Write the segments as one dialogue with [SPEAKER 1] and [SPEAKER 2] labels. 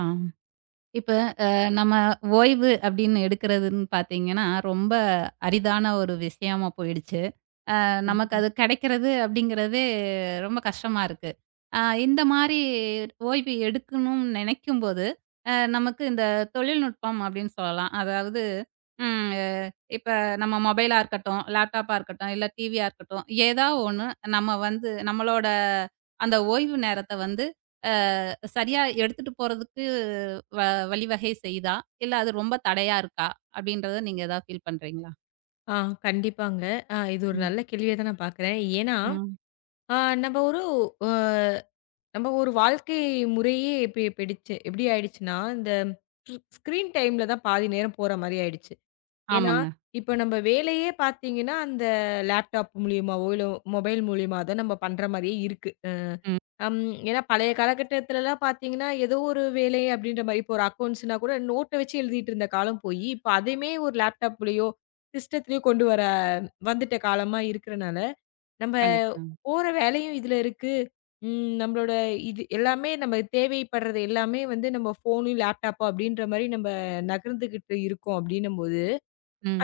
[SPEAKER 1] ஆ. இப்ப அ நம்ம ஓய்வு அப்படின்னு எடுக்கிறதுன்னு பார்த்தீங்கன்னா, ரொம்ப அரிதான ஒரு விஷயமா போயிடுச்சு. நமக்கு அது கிடைக்கிறது அப்படிங்கிறது ரொம்ப கஷ்டமா இருக்கு. அ இந்த மாரி ஓய்வு எடுக்கணும்னு நினைக்கும்போது, நமக்கு இந்த தொழில்நுட்பம் அப்படின்னு சொல்லலாம். அதாவது ம் இப்ப நம்ம மொபைலா இருக்கட்டும், லேப்டாப்பா இருக்கட்டும், இல்ல டிவியா இருக்கட்டும், ஏதா ஒண்ணு நம்ம வந்து நம்மளோட அந்த ஓய்வு நேரத்த வந்து அ சரியா எடுத்துட்டு போறதுக்கு வ வழிவகை செய்யுதா? இல்ல அது ரொம்ப தடையா இருக்கா? அப்படின்றத நீங்க ஏதாவது ஃபீல் பண்றீங்களா?
[SPEAKER 2] ஆ, கண்டிப்பாங்க. இது ஒரு
[SPEAKER 1] ம்.
[SPEAKER 2] நல்ல கேள்வியா தான் நான் பார்க்குறேன். ஏன்னா,
[SPEAKER 1] ம்.
[SPEAKER 2] அ நம்ம ஒரு அ நம்ம ஒரு வாழ்க்கை முறையே இப்ப எப்பிடி ஆயிடுச்சுன்னா, இந்த ஸ்க்ரீன் டைம்ல தான் பாதி நேரம் போற மாரி ஆயிடுச்சு. ஏன்னா,
[SPEAKER 1] ஆமாங்க.
[SPEAKER 2] இப்ப நம்ம வேலையே பார்த்தீங்கன்னா, அந்த லேப்டாப் மூலியமாவோ, இல்ல மொபைல் மூலியமா தான் நம்ம பண்ற மாரியே இருக்கு. அ
[SPEAKER 1] ம்.
[SPEAKER 2] அம் ஏன்னா பழைய காலகட்டத்துலலாம் பார்த்தீங்கன்னா, ஏதோ ஒரு வேலை அப்படின்ற மாரி இப்போ ஒரு அக்கவுண்ட்ஸ்னா கூட நோட்ட வச்சு எழுதிட்டு இருந்த காலம் போயி, இப்ப அதையுமே ஒரு லேப்டாப்லயோ, சிஸ்டத்துலயோ கொண்டு வர வந்துட்ட காலமா இருக்கறனால, நம்ம
[SPEAKER 1] கண்டிப்பா.
[SPEAKER 2] போற வேலையும் இதுல இருக்கு. ம் நம்மளோட இது எல்லாமே நம்ம தேவைப்படுறது எல்லாமே வந்து நம்ம ஃபோனு, லேப்டாப்போ அப்படின்ற மாரி நம்ம நகர்ந்துகிட்டு இருக்கோம் அப்படின்னும்போது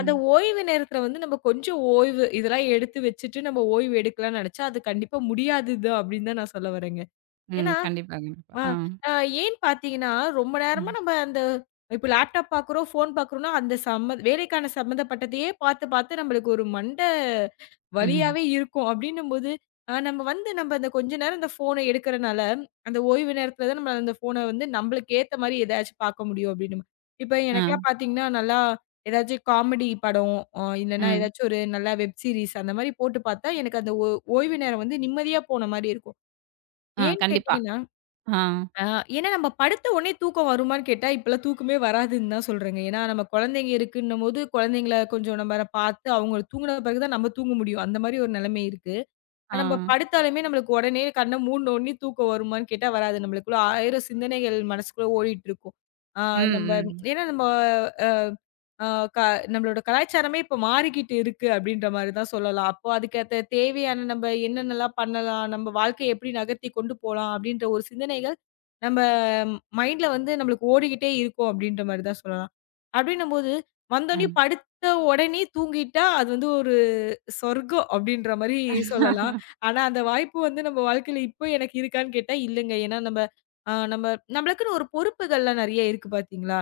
[SPEAKER 2] அந்த ஓய்வு நேரத்துல வந்து நம்ம கொஞ்சம் ஓய்வு இதெல்லாம் எடுத்து வச்சுட்டு நம்ம ஓய்வு எடுக்கலாம்னு நெனச்சா, அது கண்டிப்பா முடியாதுதான் அப்படின்னு தான் நான் சொல்ல வரேங்க.
[SPEAKER 1] ம்.
[SPEAKER 2] ஏன்னா,
[SPEAKER 1] கண்டிப்பா, கண்டிப்பா.
[SPEAKER 2] ஆ,
[SPEAKER 1] ஆ.
[SPEAKER 2] அ ஏன்னு பார்த்தீங்கன்னா, ரொம்ப நேரமா
[SPEAKER 1] ம்.
[SPEAKER 2] நம்ம அந்த இப்ப லேப்டாப் பார்க்குறோம், ஃபோன் பார்க்குறோம்னா, அந்த சம்ம வேலைக்கான சம்மந்தப்பட்டதையே பார்த்து, நம்மளுக்கு ஒரு மண்டை
[SPEAKER 1] ம்.
[SPEAKER 2] வலியாவே இருக்கும். அப்படின்னும்போது, நம்ம வந்து நம்ம அந்த கொஞ்ச நேரம் அந்த ஃபோன எடுக்கிறனால, அந்த ஓய்வு நேரத்தில தான் நம்ம அந்த ஃபோன வந்து நம்மளுக்கு ஏத்த மாரி ஏதாச்சும் பார்க்க முடியும் அப்படின்னு. இப்ப
[SPEAKER 1] ஆ.
[SPEAKER 2] எனக்கெல்லாம் பார்த்தீங்கன்னா, நல்லா ஏதாச்சும் காமெடி படம், இல்லன்னா
[SPEAKER 1] ம்.
[SPEAKER 2] ஏதாச்சும் ஒரு நல்லா வெப் சீரிஸ் அந்த மாரி போட்டு பார்த்தா, எனக்கு அந்த ஓய்வு நேரம் வந்து நிம்மதியா போன மாரி இருக்கும்.
[SPEAKER 1] ஆ.
[SPEAKER 2] ஏன்னு
[SPEAKER 1] கண்டிப்பா.
[SPEAKER 2] கேட்டீங்கன்னா
[SPEAKER 1] ஆ.
[SPEAKER 2] ஆ, ஏன்னா நம்ம படுத்த உடனே தூக்கம் வருமான்னு கேட்டா, இப்பலாம் தூக்கமே வராதுன்னு தான் சொல்றேங்க. ஏன்னா நம்ம குழந்தைங்க இருக்குன்னும்போது, குழந்தைங்கள கொஞ்சம் நம்ம பாத்து, அவங்க தூங்குன பிறகு தான் நம்ம தூங்க முடியும். அந்த மாரி ஒரு நிலைமை இருக்கு.
[SPEAKER 1] ஆ.
[SPEAKER 2] நம்ம படுத்தாலுமே நம்மளுக்கு உடனே கண்ண மூடுன உடனே தூக்கம் வருமான்னு கேட்டா வராது. நம்மளுக்குள்ள 1000 சிந்தனைகள் மனசுக்குள்ள ஓடிட்டு இருக்கும். ஆ
[SPEAKER 1] ம்.
[SPEAKER 2] நம்ம
[SPEAKER 1] ம்.
[SPEAKER 2] ஏன்னா நம்ம அ அ க நம்மளோட கலாச்சாரமே இப்ப மாறிக்கிட்டு இருக்கு அப்படின்ற மாரி தான் சொல்லலாம். அப்போ அதுக்கேத்த தேவையான நம்ம என்னென்னலாம் பண்ணலாம்? நம்ம வாழ்க்கைய எப்படி நகர்த்தி கொண்டு போலாம்? அப்படின்ற ஒரு சிந்தனைகள் நம்ம மைண்ட்ல வந்து நம்மளுக்கு ஓடிக்கிட்டே இருக்கும் அப்படின்ற மாரி தான் சொல்லலாம். அப்படின்னும்போது வந்தோனே
[SPEAKER 1] ம்.
[SPEAKER 2] படுத்த உடனே தூங்கிட்டா அது வந்து ஒரு சொர்க்கம் அப்படின்ற மாரி சொல்லலாம். ஆனா, அந்த வாய்ப்பு வந்து நம்ம வாழ்க்கையில இப்போ எனக்கு இருக்கான்னு கேட்டா இல்லங்க. ஏன்னா நம்ம அ நம்ம நம்மளுக்குன்னு ஒரு பொறுப்புகள்லாம் நெறைய இருக்கு பார்த்தீங்களா?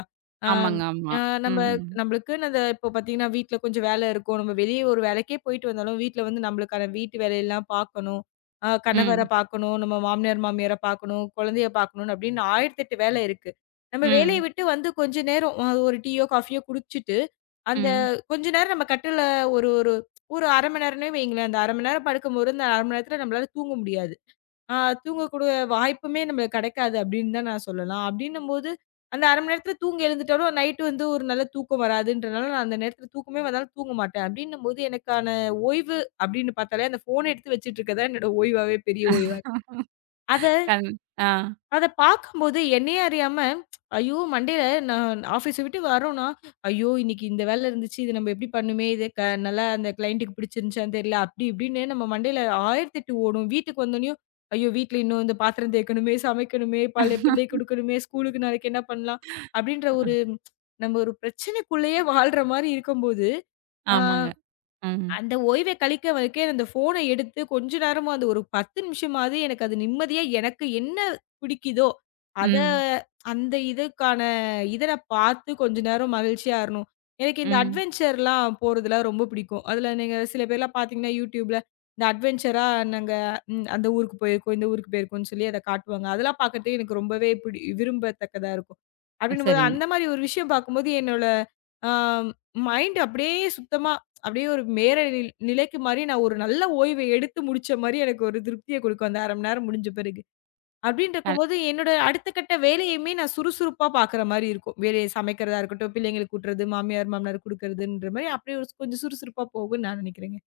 [SPEAKER 2] ஆம்.
[SPEAKER 1] ஆமாங்க. ஆமா.
[SPEAKER 2] அ நம்ம
[SPEAKER 1] ம்.
[SPEAKER 2] நம்மளுக்குன்னு அந்த இப்போ பார்த்தீங்கன்னா, வீட்ல கொஞ்சம் வேல இருக்கும். நம்ம வெளிய ஒரு வேலைக்கே போயிட்டு வந்தாலும், வீட்ல வந்து நம்மளுக்கான வீட்டு வேலையெல்லாம் பார்க்கணும். கணவர
[SPEAKER 1] ம்.
[SPEAKER 2] பார்க்கணும், நம்ம மாமனார், மாமியார பார்க்கணும், குழந்தைய பார்க்கணும் அப்படின்னு 1008 வேலை இருக்கு. நம்ம வேலைய
[SPEAKER 1] ம்.
[SPEAKER 2] விட்டு வந்து கொஞ்ச நேரம் ஒரு டீயோ, காஃபியோ குடிச்சுட்டு, அந்த
[SPEAKER 1] ம்.
[SPEAKER 2] கொஞ்ச நேரம் நம்ம கட்டில்ல ஒரு ஒரு ஒரு 1/2 மணி நேரம்னே வைங்களேன். அந்த 1/2 மணி நேரம் படுக்கும்போது, அந்த 1/2 மணி நேரத்தில நம்மளால தூங்க முடியாது. ஆ தூங்கக்கூடிய வாய்ப்புமே நம்மளுக்கு கிடைக்காது அப்படின்னு தான் நான் சொல்லலாம். அப்படின்னும்போது, அந்த 1/2 மணி நேரத்தில தூங்கி எழுந்துட்டாலும் நைட்டு வந்து ஒரு நல்ல தூக்கம் வராதுன்றனால, நான் அந்த நேரத்தில தூக்கமே வந்தாலும் தூங்க மாட்டேன். அப்படின்னும்போது எனக்கான ஓய்வு அப்படின்னு பார்த்தாலே, அந்த ஃபோன எடுத்து வச்சுட்டு இருக்கிறது தான் என்னோட ஓய்வாவே பெரிய ஓய்வா அத
[SPEAKER 1] கண் ஆ.
[SPEAKER 2] அத பார்க்கும்போது என்னையே அறியாம, ஐயோ! மண்டையில நான் ஆஃபீஸ விட்டு வரோம்னா, ஐயோ! இன்னைக்கு இந்த வேலை இருந்துச்சு. இது நம்ம எப்படி பண்ணுமே? இது க நல்லா அந்த கிளையண்ட்டுக்கு பிடிச்சிருந்துச்சான்னு தெரியல. அப்படி இப்படின்னு நம்ம மண்டையில 1008 ஓடும். வீட்டுக்கு வந்தோனயும், ஐயோ! வீட்ல இன்னும் இந்த பாத்திரம் தேய்க்கணுமே, சமைக்கணுமே, பல பிள்ளை குடுக்கணுமே, ஸ்கூலுக்கு நாளைக்கு என்ன பண்ணலாம்? அப்படின்ற ஒரு நம்ம ஒரு பிரச்சனைக்குள்ளேயே வாழ்ற மாரி இருக்கும்போது, ஆ
[SPEAKER 1] ஆமாங்க. ம்.
[SPEAKER 2] அந்த ஓய்வை கழிக்க வைக்க அந்த ஃபோன எடுத்து கொஞ்ச நேரமா அது ஒரு 10 நிமிஷமாவது எனக்கு அது நிம்மதியா எனக்கு என்ன பிடிக்குதோ, அத
[SPEAKER 1] ம்.
[SPEAKER 2] அந்த இதுக்கான இத நான் பார்த்து கொஞ்ச நேரம் மகிழ்ச்சியா இருணும். எனக்கு இந்த
[SPEAKER 1] ம்.
[SPEAKER 2] அட்வென்ச்சர்லாம் போறதுலாம் ரொம்ப பிடிக்கும். அதுல நீங்க சில பேர்லாம் பார்த்தீங்கன்னா, YouTubeல இந்த அட்வென்ச்சரா நாங்க அந்த ஊருக்கு போயிருக்கோம், இந்த ஊருக்கு போயிருக்கோம்ன்னு சொல்லி அத காட்டுவாங்க. அதெல்லாம் பார்க்கறதுக்கு எனக்கு ரொம்பவே விரும்பத்தக்கதா இருக்கும். அப்படின்னும்போது
[SPEAKER 1] சரிங்க.
[SPEAKER 2] அந்த மாரி ஒரு விஷயம் பார்க்கும்போது என்னோட ஆ மைண்ட் அப்படியே சுத்தமா அப்படியே ஒரு மேல நிலைக்கு மாரி நான் ஒரு நல்ல ஓய்வை எடுத்து முடிச்ச மாரி எனக்கு ஒரு திருப்திய குடுக்கும் அந்த 1/2 மணி நேரம் முடிஞ்ச பிறகு. அப்படின்னு இருக்கும்போது என்னோட அடுத்த கட்ட வேலையுமே நான் சுறுசுறுப்பா பாக்குற மாரி இருக்கும். வேலைய சமைக்கிறதா இருக்கட்டும், பிள்ளைங்களுக்கு ஊட்டுறது, மாமியார், மாமனாருக்கு குடுக்குறதுன்ற மாரி அப்படியே ஒரு கொஞ்சம் சுறுசுறுப்பா போகும்ன்னு நான் நினைக்கிறேங்க.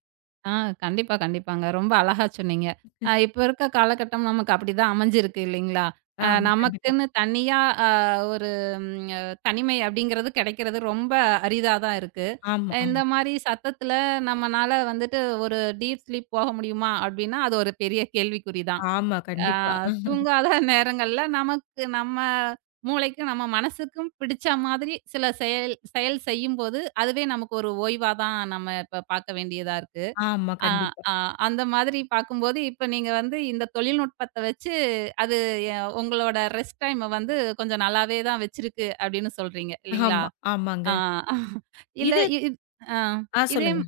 [SPEAKER 1] ஆ, கண்டிப்பா, கண்டிப்பாங்க. ரொம்ப அழகா சொன்னீங்க. இப்ப இருக்க காலகட்டம் நமக்கு அப்படிதான் அமைஞ்சிருக்கு இல்லைங்களா?
[SPEAKER 2] ஆமா. கண்டிப்பா.
[SPEAKER 1] நமக்குன்னு தனியா அ ஒரு ம் அ தனிமை அப்படிங்கிறது கிடைக்கிறது ரொம்ப அரிதா தான் இருக்கு.
[SPEAKER 2] ஆமா,
[SPEAKER 1] இந்த
[SPEAKER 2] ஆமா.
[SPEAKER 1] மாரி சத்தத்துல நம்மனால வந்துட்டு ஒரு டீப் ஸ்லீப் போக முடியுமா? அப்படின்னா, அது ஒரு பெரிய கேள்விக்குறி தான்.
[SPEAKER 2] ஆமா.
[SPEAKER 1] அ
[SPEAKER 2] கண்டிப்பா.
[SPEAKER 1] தூங்காத நேரங்கள்ல நமக்கு நம்ம மூளைக்கு, நம்ம மனசுக்கும் பிடிச்ச மாதிரி சில செயல் செயல் செய்யும்போது, அதுவே நமக்கு ஒரு ஓய்வா தான் நம்ம இப்ப பார்க்க வேண்டியதா இருக்கு.
[SPEAKER 2] ஆமா.
[SPEAKER 1] ஆ,
[SPEAKER 2] கண்டிப்பா.
[SPEAKER 1] ஆ. அந்த மாதிரி பார்க்கும்போது, இப்ப நீங்க வந்து இந்த தொழில்நுட்பத்த வச்சு, அது எ உங்களோட ரெஸ்ட் டைம வந்து கொஞ்சம் நல்லாவே தான் வச்சிருக்கு, அப்படின்னு சொல்றீங்க. இல்லீங்களா?
[SPEAKER 2] ஆமா.
[SPEAKER 1] ஆ
[SPEAKER 2] ஆமாங்க.
[SPEAKER 1] இல்ல
[SPEAKER 2] இது
[SPEAKER 1] இ இத் ஆ இதே
[SPEAKER 2] சொல்லுங்க.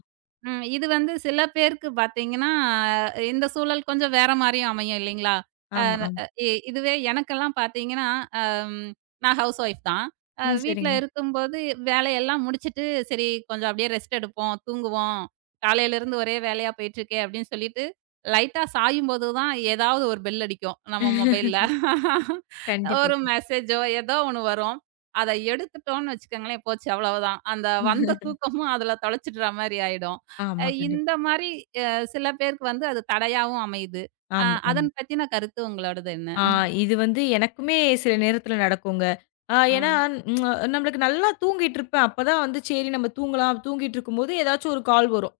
[SPEAKER 1] ம் இது வந்து சில பேருக்கு பார்த்தீங்கன்னா, இந்த சூழல் கொஞ்சம் வேற மாரியும் அமையும் இல்லைங்களா? அ
[SPEAKER 2] ஆமா, ஆமா.
[SPEAKER 1] இ இதுவே எனக்கெல்லாம் பார்த்தீங்கன்னா, அம் நான் ஹவுஸ் ஒய்ஃப் தான்.
[SPEAKER 2] ம்.
[SPEAKER 1] வீட்ல
[SPEAKER 2] சரிங்க.
[SPEAKER 1] இருக்கும்போது வேலையெல்லாம் முடிச்சுட்டு, சரி கொஞ்சம் அப்படியே ரெஸ்ட் எடுப்போம், தூங்குவோம். காலையிலருந்து ஒரே வேலையா போயிட்டுருக்கே அப்படின்னு சொல்லிட்டு, லைட்டா சாயும்போது தான் ஏதாவது ஒரு பெல் அடிக்கும் நம்ம மொபைல்ல.
[SPEAKER 2] கண்டிப்பா.
[SPEAKER 1] ஒரு மெசேஜோ ஏதோ ஒண்ணு வரும். அத எடுத்துட்டோம்னு வச்சுக்கோங்களேன், போச்சு அவ்வளவுதான். அந்த வந்த தூக்கமும் அதுல தொலைச்சிடுற மாரி ஆயிடும்.
[SPEAKER 2] ஆமா. கண்டிப்பா.
[SPEAKER 1] இந்த மாரி அ சில பேருக்கு வந்து அது தடையாவும் அமையுது. அ
[SPEAKER 2] ஆமா, ஆமா.
[SPEAKER 1] அதன் பத்தின கருத்து உங்களோடது என்ன?
[SPEAKER 2] ஆ இது வந்து எனக்குமே சில நேரத்துல நடக்குங்க. ஆ ஏன்னா
[SPEAKER 1] ம்.
[SPEAKER 2] ம், நம்மளுக்கு நல்லா தூங்கிட்டு இருப்பேன். அப்பதான் வந்து சரி நம்ம தூங்கலாம். தூங்கிட்டு இருக்கும்போது ஏதாச்சும் ஒரு கால் வரும்.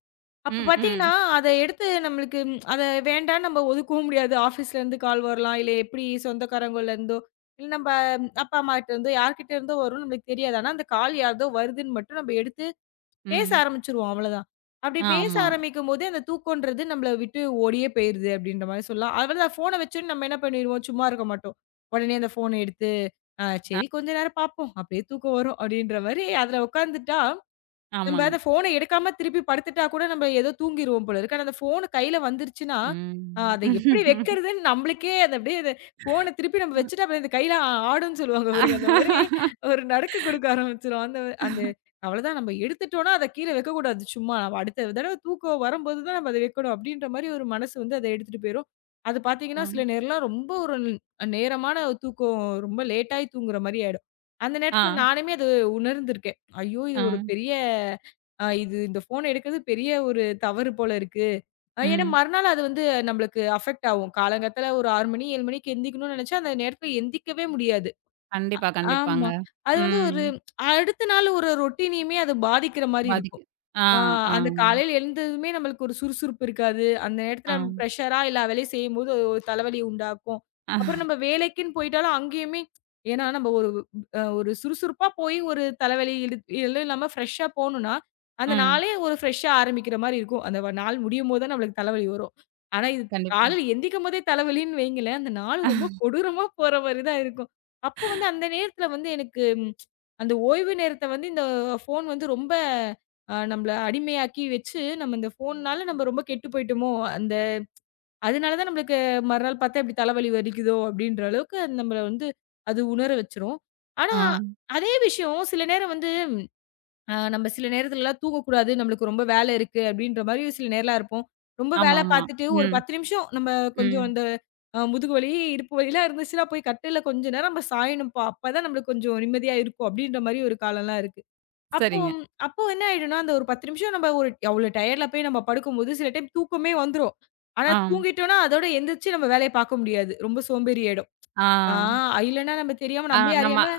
[SPEAKER 2] அப்ப
[SPEAKER 1] ம்,
[SPEAKER 2] பார்த்தீங்கன்னா,
[SPEAKER 1] ம்,
[SPEAKER 2] அத எடுத்து நம்மளுக்கு அத வேண்டான்னு நம்ம ஒதுக்கவும் முடியாது. ஆஃபீஸ்லேருந்து கால் வரலாம். இல்ல எப்படி சொந்தக்காரங்கள்லேருந்தோ, இல்ல நம்ம அப்பா, அம்மாகிட்ட இருந்தோ யார்கிட்ட இருந்தோ வரும்னு நம்மளுக்கு தெரியாது. ஆனா அந்த கால் யார்தோ வருதுன்னு மட்டும் நம்ம எடுத்து பேச
[SPEAKER 1] ம்.
[SPEAKER 2] ஆரம்பிச்சுருவோம் அவ்வளதான். அப்படி பேச
[SPEAKER 1] ஆமா.
[SPEAKER 2] ஆரம்பிக்கும்போது அந்த தூக்கம்ன்றது நம்மள விட்டு ஓடியே போயிருது அப்படின்ற மாரி சொல்லலாம். அவ்வளதான் ஃபோன வச்சோனே நம்ம என்ன பண்ணிருவோம், சும்மா இருக்க மாட்டோம். உடனே அந்த ஃபோன எடுத்து, "ஆ
[SPEAKER 1] அ
[SPEAKER 2] சரி கொஞ்ச நேரம் பார்ப்போம். அப்படியே தூக்கம் வரும்" அப்படின்ற மாரி அதுல உட்காந்துட்டா நம்ப
[SPEAKER 1] ஆமாங்க.
[SPEAKER 2] அத ஃபோன எடுக்காம திருப்பி படுத்துட்டா கூட நம்ம ஏதோ தூங்கிருவோம் போல இருக்கு. ஆனா அந்த ஃபோனு கையில வந்துருச்சுன்னா,
[SPEAKER 1] ம்.
[SPEAKER 2] அத எப்படி
[SPEAKER 1] ம்.
[SPEAKER 2] வைக்கிறதுன்னு நம்மளுக்கே அது அப்படியே அது ஃபோன திருப்பி நம்ம வச்சுட்டா அப்புறம் இந்த கையில ஆடுன்னு சொல்லுவாங்க பாருங்க. அந்த மாரி ஒரு நடுக்க கொடுக்க ஆரம்பிச்சுரும். அந்த அந்த அவ்வளதான் நம்ம எடுத்துட்டோம்னா, அத கீழ வைக்கக்கூடாது சும்மா. நம்ம அடுத்த தடவ தூக்கம் வரும்போது தான் நம்ம அத வைக்கணும் அப்படின்ற மாரி ஒரு மனசு வந்து அத எடுத்துட்டு போயிரும். அது பார்த்தீங்கன்னா, சில
[SPEAKER 1] ம்.
[SPEAKER 2] நேரம்லாம் ரொம்ப ஒரு நேரமான தூக்கம் ரொம்ப லேட்டாயி தூங்குற மாரி ஆயிடும். அந்த
[SPEAKER 1] ஆ.
[SPEAKER 2] நேரத்துல நானுமே அது உணர்ந்திருக்கேன். ஐயோ! இது ஒரு
[SPEAKER 1] ம்.
[SPEAKER 2] பெரிய அ இது இந்த ஃபோன் எடுக்குறது பெரிய ஒரு தவறு போல இருக்கு. ஏன்னா
[SPEAKER 1] ம்.
[SPEAKER 2] மறுநாள் அது வந்து நம்மளுக்கு அஃபெக்ட் ஆகும். காலங்காத்தால ஒரு 6 மணி, 7 மணிக்கு எந்திரிக்கணும்னு நெனச்சா, அந்த நேரத்துல எந்திரிக்கவே முடியாது.
[SPEAKER 1] கண்டிப்பா, கண்டிப்பாங்க.
[SPEAKER 2] ஆமா. அது வந்து
[SPEAKER 1] ம்.
[SPEAKER 2] ஒரு அடுத்த நாள் ஒரு ரொட்டீனையுமே அது பாதிக்கிற மாரி
[SPEAKER 1] பாதிக்கு.
[SPEAKER 2] இருக்கும்.
[SPEAKER 1] ஆ,
[SPEAKER 2] ஆ
[SPEAKER 1] ஆ,
[SPEAKER 2] அந்த காலையில எழுந்ததுமே நம்மளுக்கு ஒரு சுறுசுறுப்பு இருக்காது. அந்த
[SPEAKER 1] ஆ.
[SPEAKER 2] நேரத்துல நம்ம பிரஷரா எல்லா வேலையும் செய்யும்போது அது ஒரு தலைவலி உண்டாக்கும். அப்புறம் நம்ம வேலைக்குன்னு போயிட்டாலும் அங்கேயுமே ஏன்னா நம்ம ஒரு ஒரு சுறுசுறுப்பா போய் ஒரு தலைவலி எதுவும் இல்லாம ஃப்ரெஷ்ஷா போணும்னா, அந்த
[SPEAKER 1] ம்.
[SPEAKER 2] நாளே ஒரு ஃப்ரெஷ்ஷா ஆரம்பிக்கிற மாரி இருக்கும். அந்த நாள் முடியும்போது தான் நம்மளுக்கு தலைவலி வரும். ஆனா இது
[SPEAKER 1] கண்டிப்பா.
[SPEAKER 2] காலையில எந்திரிக்கும்போதே தலைவலின்னு வைங்களேன், அந்த நாள் ரொம்ப கொடூரமா போற மாரி தான் இருக்கும். அப்போ வந்து அந்த நேரத்துல வந்து எனக்கு அந்த ஓய்வு நேரத்த வந்து இந்த ஃபோன் வந்து ரொம்ப நம்மள அடிமையாக்கி வச்சு, நம்ம இந்த ஃபோன்னால நம்ம ரொம்ப கெட்டு போயிட்டோமோ! அந்த அதனால தான் நம்மளுக்கு மறுநாள் பார்த்தா இப்டி தலைவலி வலிக்குதோ! அப்டின்ற அளவுக்கு அது நம்மள வந்து அது உணர வச்சுரும். ஆனா,
[SPEAKER 1] ஆ.
[SPEAKER 2] அதே விஷயம் சில நேரம் வந்து நம்ம சில நேரத்துலலாம் தூங்கக்கூடாது. நம்மளுக்கு ரொம்ப வேல இருக்கு அப்டின்ற மாரி சில நேரம்லாம் இருப்போம். ரொம்ப வேல
[SPEAKER 1] ஆமாமா.
[SPEAKER 2] பார்த்துட்டு ஒரு
[SPEAKER 1] ம்.
[SPEAKER 2] 10 நிமிஷம் நம்ம கொஞ்சம்
[SPEAKER 1] ம்.
[SPEAKER 2] அந்த முதுகு வலி, இடுப்பு வலிலாம் இருந்துச்சுன்னா போய் கட்டில்ல கொஞ்ச நேரம் நம்ம சாயணும்ப்பா! அப்பதான் நம்மளுக்கு கொஞ்சம் நிம்மதியா இருக்கும் அப்டின்ற மாரி ஒரு காலம்லாம் இருக்கு. அப்போ
[SPEAKER 1] சரிங்க.
[SPEAKER 2] அப்போ என்ன ஆயிடும்னா, அந்த ஒரு 10 நிமிஷம் நம்ம ஒரு அவ்ளோ டயர்ட்ல போய் நம்ம படுக்கும்போது, சில டைம் தூக்கமே வந்துரும். ஆனா
[SPEAKER 1] ஆம்.
[SPEAKER 2] தூங்கிட்டோம்னா, அதோட எந்திரிச்சு நம்ம வேலைய பார்க்க முடியாது. ரொம்ப சோம்பேறி ஆயிடும்.
[SPEAKER 1] ஆ.
[SPEAKER 2] ஆ இல்லன்னா நம்ம தெரியாம
[SPEAKER 1] ஆ
[SPEAKER 2] நம்மளயே
[SPEAKER 1] நம்ம
[SPEAKER 2] அறியாம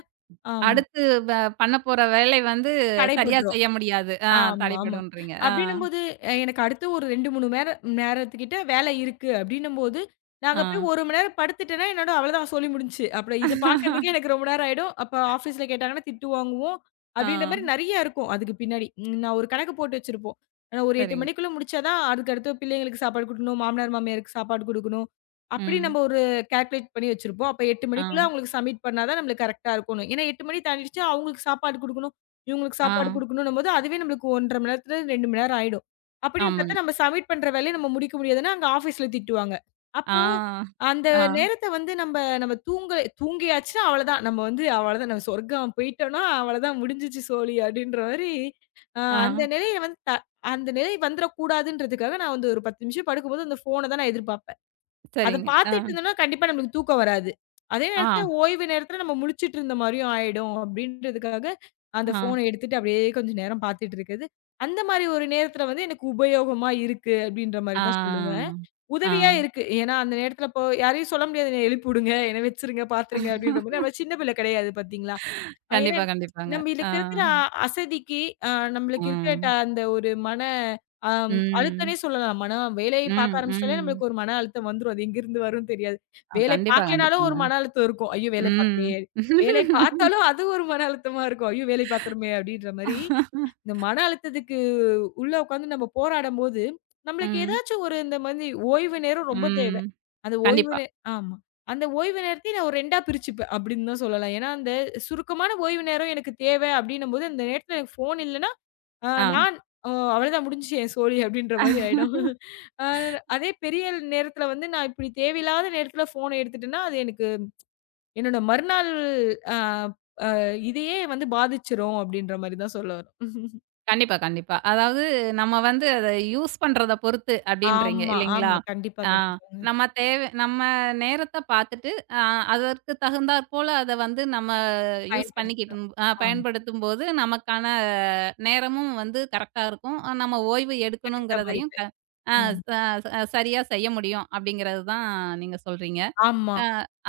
[SPEAKER 2] ஆமா.
[SPEAKER 1] அடுத்து வ பண்ணப்போற வேலை வந்து சரியா
[SPEAKER 2] தடைப்பட்டுரும்.
[SPEAKER 1] செய்ய முடியாது. ஆ
[SPEAKER 2] ஆமா, ஆமா.
[SPEAKER 1] தடைபடும்ன்றீங்க. ஆ.
[SPEAKER 2] அப்டின்னும்போது எனக்கு அடுத்து ஒரு 2, 3 நேரத்துக்கிட்ட வேலை இருக்கு அப்டின்னும்போது, நான்
[SPEAKER 1] ஆ.
[SPEAKER 2] அங்க போய் 1 மணி நேரம் படுத்துட்டேன்னா, என்னோட அவ்வளோதான் சொல்லி முடிஞ்சுச்சு. அப்புறம் இத பார்க்கறதுக்கே எனக்கு ரொம்ப நேரம் ஆயிடும். அப்ப ஆஃபீஸ்ல கேட்டாங்கன்னா திட்டு வாங்குவோம்.
[SPEAKER 1] ஆ.
[SPEAKER 2] அப்டின்ற மாரி நெறைய இருக்கும் அதுக்கு பின்னாடி. ம் நான் ஒரு கணக்கு போட்டு வச்சிருப்போம். ஆனா ஒரு 8
[SPEAKER 1] சரிங்க.
[SPEAKER 2] மணிக்குள்ள முடிச்சா தான் அதுக்கடுத்து பிள்ளைங்களுக்கு சாப்பாடு குடுக்கணும், மாமனார், மாமியாருக்கு சாப்பாடு குடுக்கணும். அப்டி
[SPEAKER 1] ம்.
[SPEAKER 2] நம்ம ஒரு கால்குலேட் பண்ணி வச்சிருப்போம். அப்ப 8
[SPEAKER 1] ஆ.
[SPEAKER 2] மணிக்குள்ள அவங்களுக்கு சப்மிட் பண்ணா தான் நம்மளுக்கு கரெக்ட்டா இருக்கணும். ஏன்னா 8 மணி தாண்டிடுச்சுனா அவங்களுக்கு சாப்பாடு குடுக்கணும். இவங்களுக்கு
[SPEAKER 1] ஆ.
[SPEAKER 2] சாப்பாடு குடுக்கணும்ன்னும்போது, அதுவே நம்மளுக்கு 1 1/2 மணி நேரத்துல 2 மணி நேரம் ஆயிடும். அப்படின்னு
[SPEAKER 1] ஆமாங்க.
[SPEAKER 2] பார்த்தா நம்ம சப்மிட் பண்ற வேலைய நம்ம முடிக்க முடியாதுன்னா, அங்க ஆஃபீஸ்ல திட்டுவாங்க.
[SPEAKER 1] ஆ.
[SPEAKER 2] அப்போ அந்த
[SPEAKER 1] ஆ.
[SPEAKER 2] நேரத்த வந்து நம்ம நம்ம தூங்க தூங்கியாச்சுன்னா அவ்வளதான். நம்ம வந்து அவ்வளதான் நம்ம சொர்க்கம் போயிட்டோம்னா, அவ்வளதான் முடிஞ்சுச்சு சோலி அப்படின்ற மாரி, அ
[SPEAKER 1] ஆ.
[SPEAKER 2] அந்த நிலைய வந்து த அந்த நிலை வந்துரக்கூடாதுன்றதுக்காக நான் வந்து ஒரு 10 நிமிஷம் படுக்கும்போது அந்த ஃபோன தான் நான் எதிர்பார்ப்பேன். அத
[SPEAKER 1] சரிங்க. ஆ.
[SPEAKER 2] பார்த்துட்டு இருந்தோம்னா, கண்டிப்பா நம்மளுக்கு தூக்கம் வராது. அதே
[SPEAKER 1] ஆ.
[SPEAKER 2] நேரத்துல ஓய்வு நேரத்துல நம்ம முழிச்சுட்டு இருந்த மாரியும் ஆயிடும் அப்படின்றதுக்காக, அந்த
[SPEAKER 1] ஆ.
[SPEAKER 2] ஃபோன எடுத்துட்டு அப்படியே கொஞ்ச நேரம் பார்த்துட்டு இருக்கிறது. அந்த மாரி ஒரு நேரத்துல வந்து எனக்கு உபயோகமா இருக்கு அப்படின்ற மாரி
[SPEAKER 1] ஆ.
[SPEAKER 2] தான் சொல்லுவேன்.
[SPEAKER 1] ஆ.
[SPEAKER 2] உதவியா இருக்கு. ஏன்னா, அந்த நேரத்துல இப்போ யாரையும் சொல்ல முடியாது, "என்ன எழுப்பி விடுங்க, என்ன வச்சுருங்க, பார்த்துருங்க" அப்படின்ற மாரி. நம்ம சின்ன பிள்ளை கிடையாது பார்த்தீங்களா? ஏன்னா,
[SPEAKER 1] கண்டிப்பா, கண்டிப்பாங்க. ஆ.
[SPEAKER 2] நம்மளுக்கு இருக்கிற அசதிக்கு, அ நம்மளுக்கு இருக்கிற
[SPEAKER 1] ம்.
[SPEAKER 2] அந்த ஒரு மன அழுத்தம்னே
[SPEAKER 1] ம்.
[SPEAKER 2] சொல்லலாம். வேலை
[SPEAKER 1] ம்.
[SPEAKER 2] பார்க்க ஆரம்பிச்சுட்டாலே
[SPEAKER 1] ம்.
[SPEAKER 2] நம்மளுக்கு ஒரு மன அழுத்தம் வந்துரும். அது எங்கேருந்து வரும்னு தெரியாது. வேலை
[SPEAKER 1] கண்டிப்பா,
[SPEAKER 2] பார்க்கலனாலும் ஒரு
[SPEAKER 1] கண்டிப்பாங்க.
[SPEAKER 2] மன அழுத்தம் இருக்கும். ஐயோ! வேலை
[SPEAKER 1] ம்.
[SPEAKER 2] பார்க்கலையே! வேலை பார்த்தாலும் அது ஒரு மன அழுத்தமா இருக்கும். ஐயோ! வேலை பார்க்குறோமே அப்படின்ற மாரி, இந்த மன அழுத்தத்துக்கு உள்ள உட்காந்து நம்ம போராடும்போது, நம்மளுக்கு
[SPEAKER 1] ம்.
[SPEAKER 2] ஏதாச்சும் ஒரு இந்த மாதிரி ஓய்வு நேரம் ரொம்ப தேவை.
[SPEAKER 1] ம்.
[SPEAKER 2] அந்த ஓய்வு
[SPEAKER 1] கண்டிப்பா.
[SPEAKER 2] நே ஆமா. அந்த ஓய்வு நேரத்தையும் நான் ஒரு 2ஆ பிரிச்சுப்பேன் அப்படின்னு தான் சொல்லலாம். ஏன்னா, அந்த சுருக்கமான ஓய்வு நேரம் எனக்கு தேவை அப்படின்னும்போது, அந்த நேரத்துல எனக்கு ஃபோன் இல்லன்னா, அ
[SPEAKER 1] ஆ.
[SPEAKER 2] நான் அ அவ்வளதான் முடிஞ்சுச்சு என் சோலி அப்படின்ற மாரி ஆயிடும். அ அதே பெரிய நேரத்துல வந்து நான் இப்படி தேவையில்லாத நேரத்துல ஃபோன எடுத்துட்டேன்னா, அது எனக்கு என்னோட மறுநாள் அ இதையே வந்து பாதிச்சிரும் அப்படின்ற மாரி தான் சொல்ல வரும்.
[SPEAKER 1] கண்டிப்பா, கண்டிப்பா. அதாவது நம்ம வந்து அத யூஸ் பண்றத பொறுத்து அப்டின்றீங்க
[SPEAKER 2] ஆமா,
[SPEAKER 1] இல்லைங்களா?
[SPEAKER 2] ஆமா. கண்டிப்பா,
[SPEAKER 1] ஆ
[SPEAKER 2] கண்டிப்பாங்க.
[SPEAKER 1] நம்ம நேரத்த பார்த்துட்டு, அ அதற்கு தகுந்தாற் போல அத வந்து நம்ம யூஸ்
[SPEAKER 2] பயன்படுத்திக்கலாம்.
[SPEAKER 1] பண்ணிக்கிட்டும்
[SPEAKER 2] ஆமா.
[SPEAKER 1] பயன்படுத்தும்போது நமக்கான நேரமும் வந்து கரெக்ட்டா இருக்கும். நம்ம ஓய்வு
[SPEAKER 2] எடுத்த மாரி.
[SPEAKER 1] எடுக்கணுங்கிறதையும் ஆ
[SPEAKER 2] ஆமா.
[SPEAKER 1] ச ச சரியா செய்ய முடியும் அப்டிங்கிறது தான் நீங்க சொல்றீங்க.
[SPEAKER 2] ஆமா.
[SPEAKER 1] அ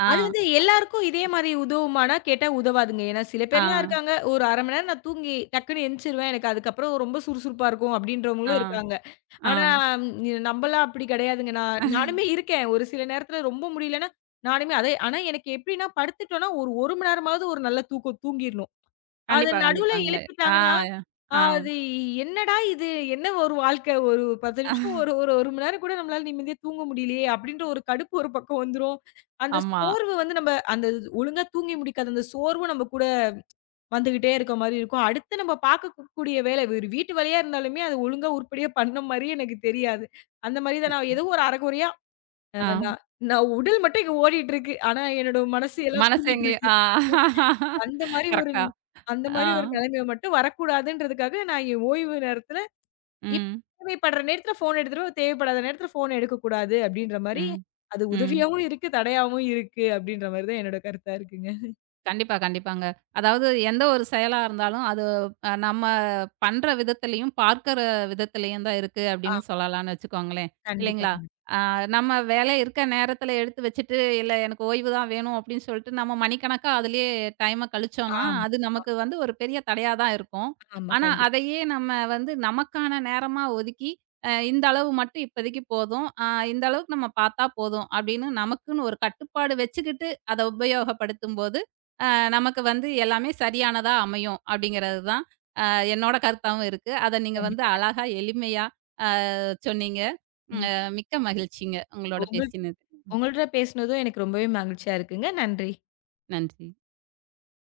[SPEAKER 1] ஆ,
[SPEAKER 2] அது வந்து எல்லாருக்கும் இதே மாரி உதவுமான்னா கேட்டா உதவாதுங்க. ஏன்னா சில
[SPEAKER 1] ஆ,
[SPEAKER 2] பேர்லாம் இருக்காங்க, "ஒரு 1/2 மணி நேரம் நான் தூங்கி டக்குன்னு எந்திச்சிருவேன். எனக்கு அதுக்கப்புறம் ரொம்ப சுறுசுறுப்பா இருக்கும்."
[SPEAKER 1] ஆ,
[SPEAKER 2] அப்படின்றவங்களும் இருக்காங்க.
[SPEAKER 1] ஆ.
[SPEAKER 2] ஆனா ம், இ நம்பலாம் அப்படி கிடையாதுங்க. நானுமே இருக்கேன். ஒரு சில நேரத்துல ரொம்ப முடியலன்னா, நானுமே அதே ஆனா எனக்கு எப்படின்னா படுத்துட்டோம்னா ஒரு 1 மணி நேரமாவது ஒரு நல்ல தூக்கம் தூங்கிரணும். அத
[SPEAKER 1] கண்டிப்பா,
[SPEAKER 2] நடுவுல
[SPEAKER 1] கண்டிப்பாங்க. ஆ,
[SPEAKER 2] எழுப்பிட்டாங்கன்னா, ஆ
[SPEAKER 1] ஆ.
[SPEAKER 2] அது என்னடா இது? என்ன ஒரு வாழ்க்கை? ஒரு 10 நிமிஷம் ஒரு ஒரு 1 மணி நேரம் கூட நம்மளால நிம்மதியா தூங்க முடியலையே! அப்டின்ற ஒரு கடுப்பு ஒரு பக்கம் வந்துரும். அந்த
[SPEAKER 1] ஆமா.
[SPEAKER 2] சோர்வு வந்து நம்ம அந்த ஒழுங்கா தூங்கி முடிக்காத அந்த சோர்வும் நம்ம கூட வந்துகிட்டே இருக்க மாரி இருக்கும். அடுத்து நம்ம பார்க்கக்கூடிய வேலை ஒரு வீட்டு வேலையா இருந்தாலுமே, அது ஒழுங்கா உருப்படியா பண்ண மாரியே எனக்கு தெரியாது. அந்த மாரி தான் நான் ஏதோ ஒரு அரகுறையா, அ
[SPEAKER 1] ஆ.
[SPEAKER 2] நான் நான் உடல் மட்டும் இங்க ஓடிட்டு இருக்கு. ஆனா என்னோட மனசு எல்லாம்
[SPEAKER 1] மனசு
[SPEAKER 2] தூங்கிட்டு
[SPEAKER 1] எங்கேயோ
[SPEAKER 2] இருக்கு.
[SPEAKER 1] ஆ.
[SPEAKER 2] அந்த மாரி ஒரு
[SPEAKER 1] கரெக்ட்டா.
[SPEAKER 2] அந்த
[SPEAKER 1] ஆ.
[SPEAKER 2] மாரி ஒரு நிலைமை மட்டும் வரக்கூடாதுன்றதுக்காக, நான் என் ஓய்வு நேரத்துல, இப்ப
[SPEAKER 1] ம்.
[SPEAKER 2] தேவைப்படுற நேரத்துல ஃபோன் எடுத்துருவேன். தேவைப்படாத நேரத்துல ஃபோன் எடுக்கக்கூடாது அப்டின்ற மாரி,
[SPEAKER 1] ம்.
[SPEAKER 2] அது
[SPEAKER 1] ம்.
[SPEAKER 2] உதவியாவும் இருக்கு, தடையாவும் இருக்கு அப்டின்ற மாரி தான் என்னோட கருத்தா இருக்குங்க.
[SPEAKER 1] கண்டிப்பா, கண்டிப்பாங்க. அதாவது எந்த ஒரு செயலா இருந்தாலும், அது நம்ம பண்ற விதத்திலயும், பார்க்கிற விதத்திலயும் தான் இருக்கு
[SPEAKER 2] ஆ,
[SPEAKER 1] அப்படின்னு சொல்லலாம்னு வச்சுக்கோங்களேன்.
[SPEAKER 2] கண்டிப்பா,
[SPEAKER 1] இல்லைங்களா?
[SPEAKER 2] கண்டிப்பா.
[SPEAKER 1] அ நம்ம வேலை இருக்க நேரத்தில எடுத்து வச்சுட்டு, "இல்ல எனக்கு ஓய்வு தான் வேணும்" அப்படின்னு சொல்லிட்டு, நம்ம மணிக்கணக்கா அதிலயே டைம கழிச்சோம்னா,
[SPEAKER 2] ஆமா,
[SPEAKER 1] அது நமக்கு வந்து ஒரு பெரிய தடையா தான் இருக்கும்.
[SPEAKER 2] ஆமா.
[SPEAKER 1] ஆனா,
[SPEAKER 2] கண்டிப்பா.
[SPEAKER 1] அதையே நம்ம வந்து நமக்கான நேரமா ஒதுக்கி, இந்த அளவு மட்டும் இப்போதைக்கு போதும். இந்த அளவுக்கு நம்ம பார்த்தா போதும் அப்படின்னு நமக்குன்னு ஒரு கட்டுப்பாடு வச்சுக்கிட்டு, அத உபயோகப்படுத்தும்போது அ நமக்கு வந்து எல்லாமே சரியானதா அமையும் அப்படிங்கிறது தான் என்னோட கருத்தாவும் இருக்கு. அத நீங்க வந்து
[SPEAKER 2] கண்டிப்பா, கண்டிப்பா.
[SPEAKER 1] அழகா எளிமையா அ சொன்னீங்க.
[SPEAKER 2] ம்.
[SPEAKER 1] அ மிக்க மகிழ்ச்சிங்க உங்களோட
[SPEAKER 2] உங்கள்
[SPEAKER 1] பேசினது.
[SPEAKER 2] உங்கள்ட்ட பேசுனதும் எனக்கு ரொம்பவே மகிழ்ச்சியா இருக்குங்க. நன்றி.
[SPEAKER 1] நன்றி.